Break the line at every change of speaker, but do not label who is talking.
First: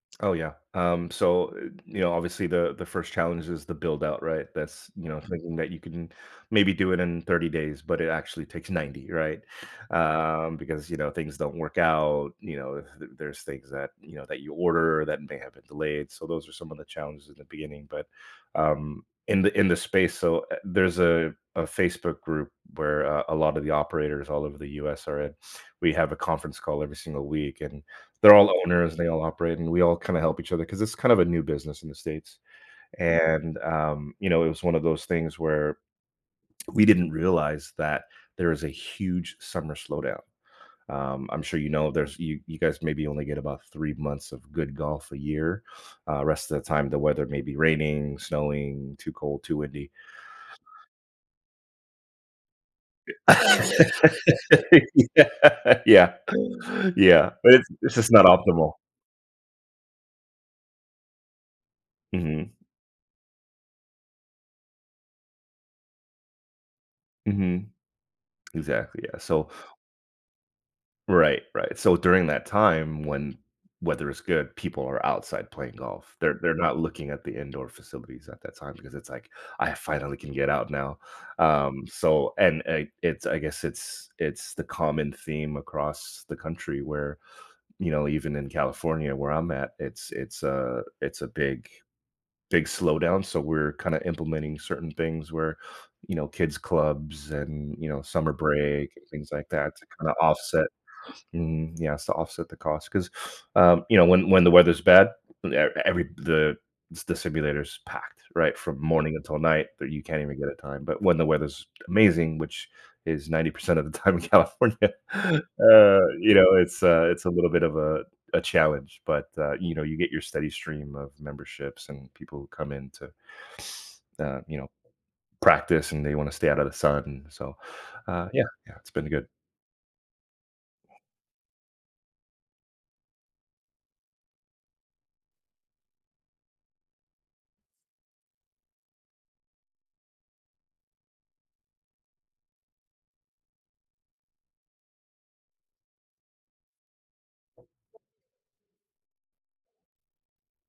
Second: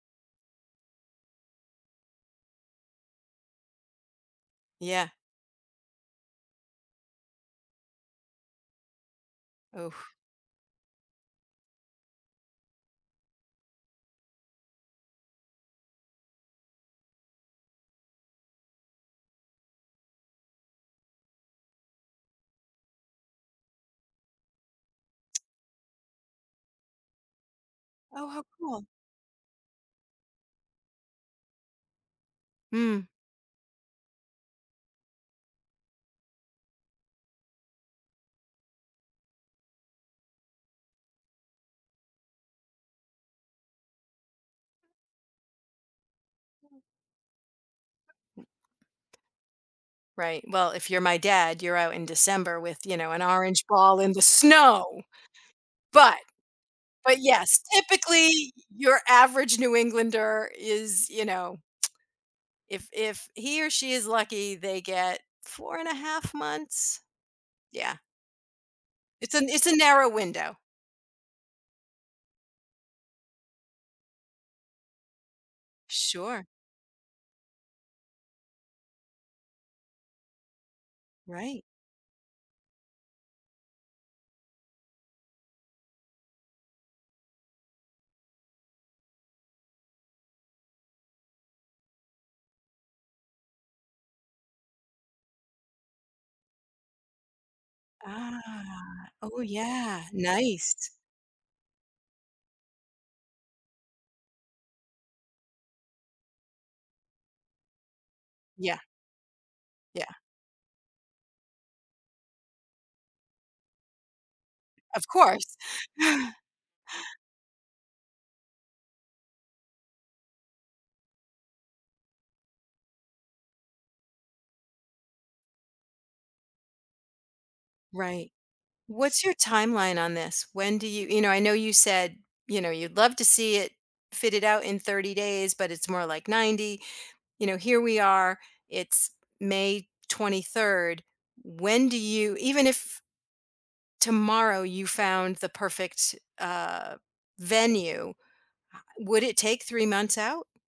Oh yeah. Um, so, uh, you know, obviously, the, the 1st challenge is the buildout, right? That's you
Yeah.
know, thinking that you can maybe do it in 30 days, but it actually takes 90, right?
Oof.
Um, because, you know, things don't work out, you know, th there's things that, you know, that you order that may have been delayed, so, those are some of the challenges in the beginning, but um, in the in the space so, eh, there's a a Facebook group where, uh, a lot of the operators all over the US are in, we have a conference call every single week, and
Oh,
they're
how
all
cool.
owners and they all operate, and we all kinda help each other 'cause it's kind of a new business in the states.
Mm.
And, um, you know, it was 1 of those things where we didn't realize that there is a huge summer slowdown. Um, I'm sure you know, there's you you guys maybe only get about 3 months of good golf a year. Uh, rest of the time, the weather may be raining, snowing, too cold, too windy.
Right. Well, if you're my dad, you're out in December with, you know, an orange ball in the snow.
Yeah. Yeah.
But but
Yeah. But
yes,
it's it's just not
typically,
optimal.
your average New Englander is, you know
Mhm.
If, if he or she is lucky, they get 4 and a 1/2 months.
Mhm.
Yeah.
Exactly, yeah,
It's a
so
it's a narrow window.
Right, right. So, during that time when weather is good, people are outside playing golf. They're
Sure.
they're not looking at the indoor facilities at that time because it's, like, I finally can get out now.
Right.
Um, so and i it's, I guess it's it's the common theme across the country where, you know, even in California, where I'm at, it's it's a it's a big, big slowdown. So, we're kinda implementing certain things where, you know, kids' clubs and, you know, summer
Ah,
break and things
oh
like that to
yeah,
kinda offset
nice.
mm, yes, to offset the cost 'cause um, you know, when when the weather's bad, e every the, the s simulators packed, right, from
Yeah.
morning until night that you
Yeah.
can't even get a time, but when the weather's amazing, which is 90% of the time in California,
Of course.
uh, you know, it's, uh, it's a little bit of a a challenge, but, uh, you know, you get your steady stream of memberships and people come in to, uh, you know, practice and they wanna stay outta the sun so, uh,
Right.
yeah, yeah, it's been
What's
good.
your timeline on this? When do you you know, I know you said, you know, you'd love to see it fitted out in 30 days, but it's more like 90. You know, here we are, it's May 23rd. When do you even if tomorrow you found the perfect, uh, venue. Would it take 3 months out?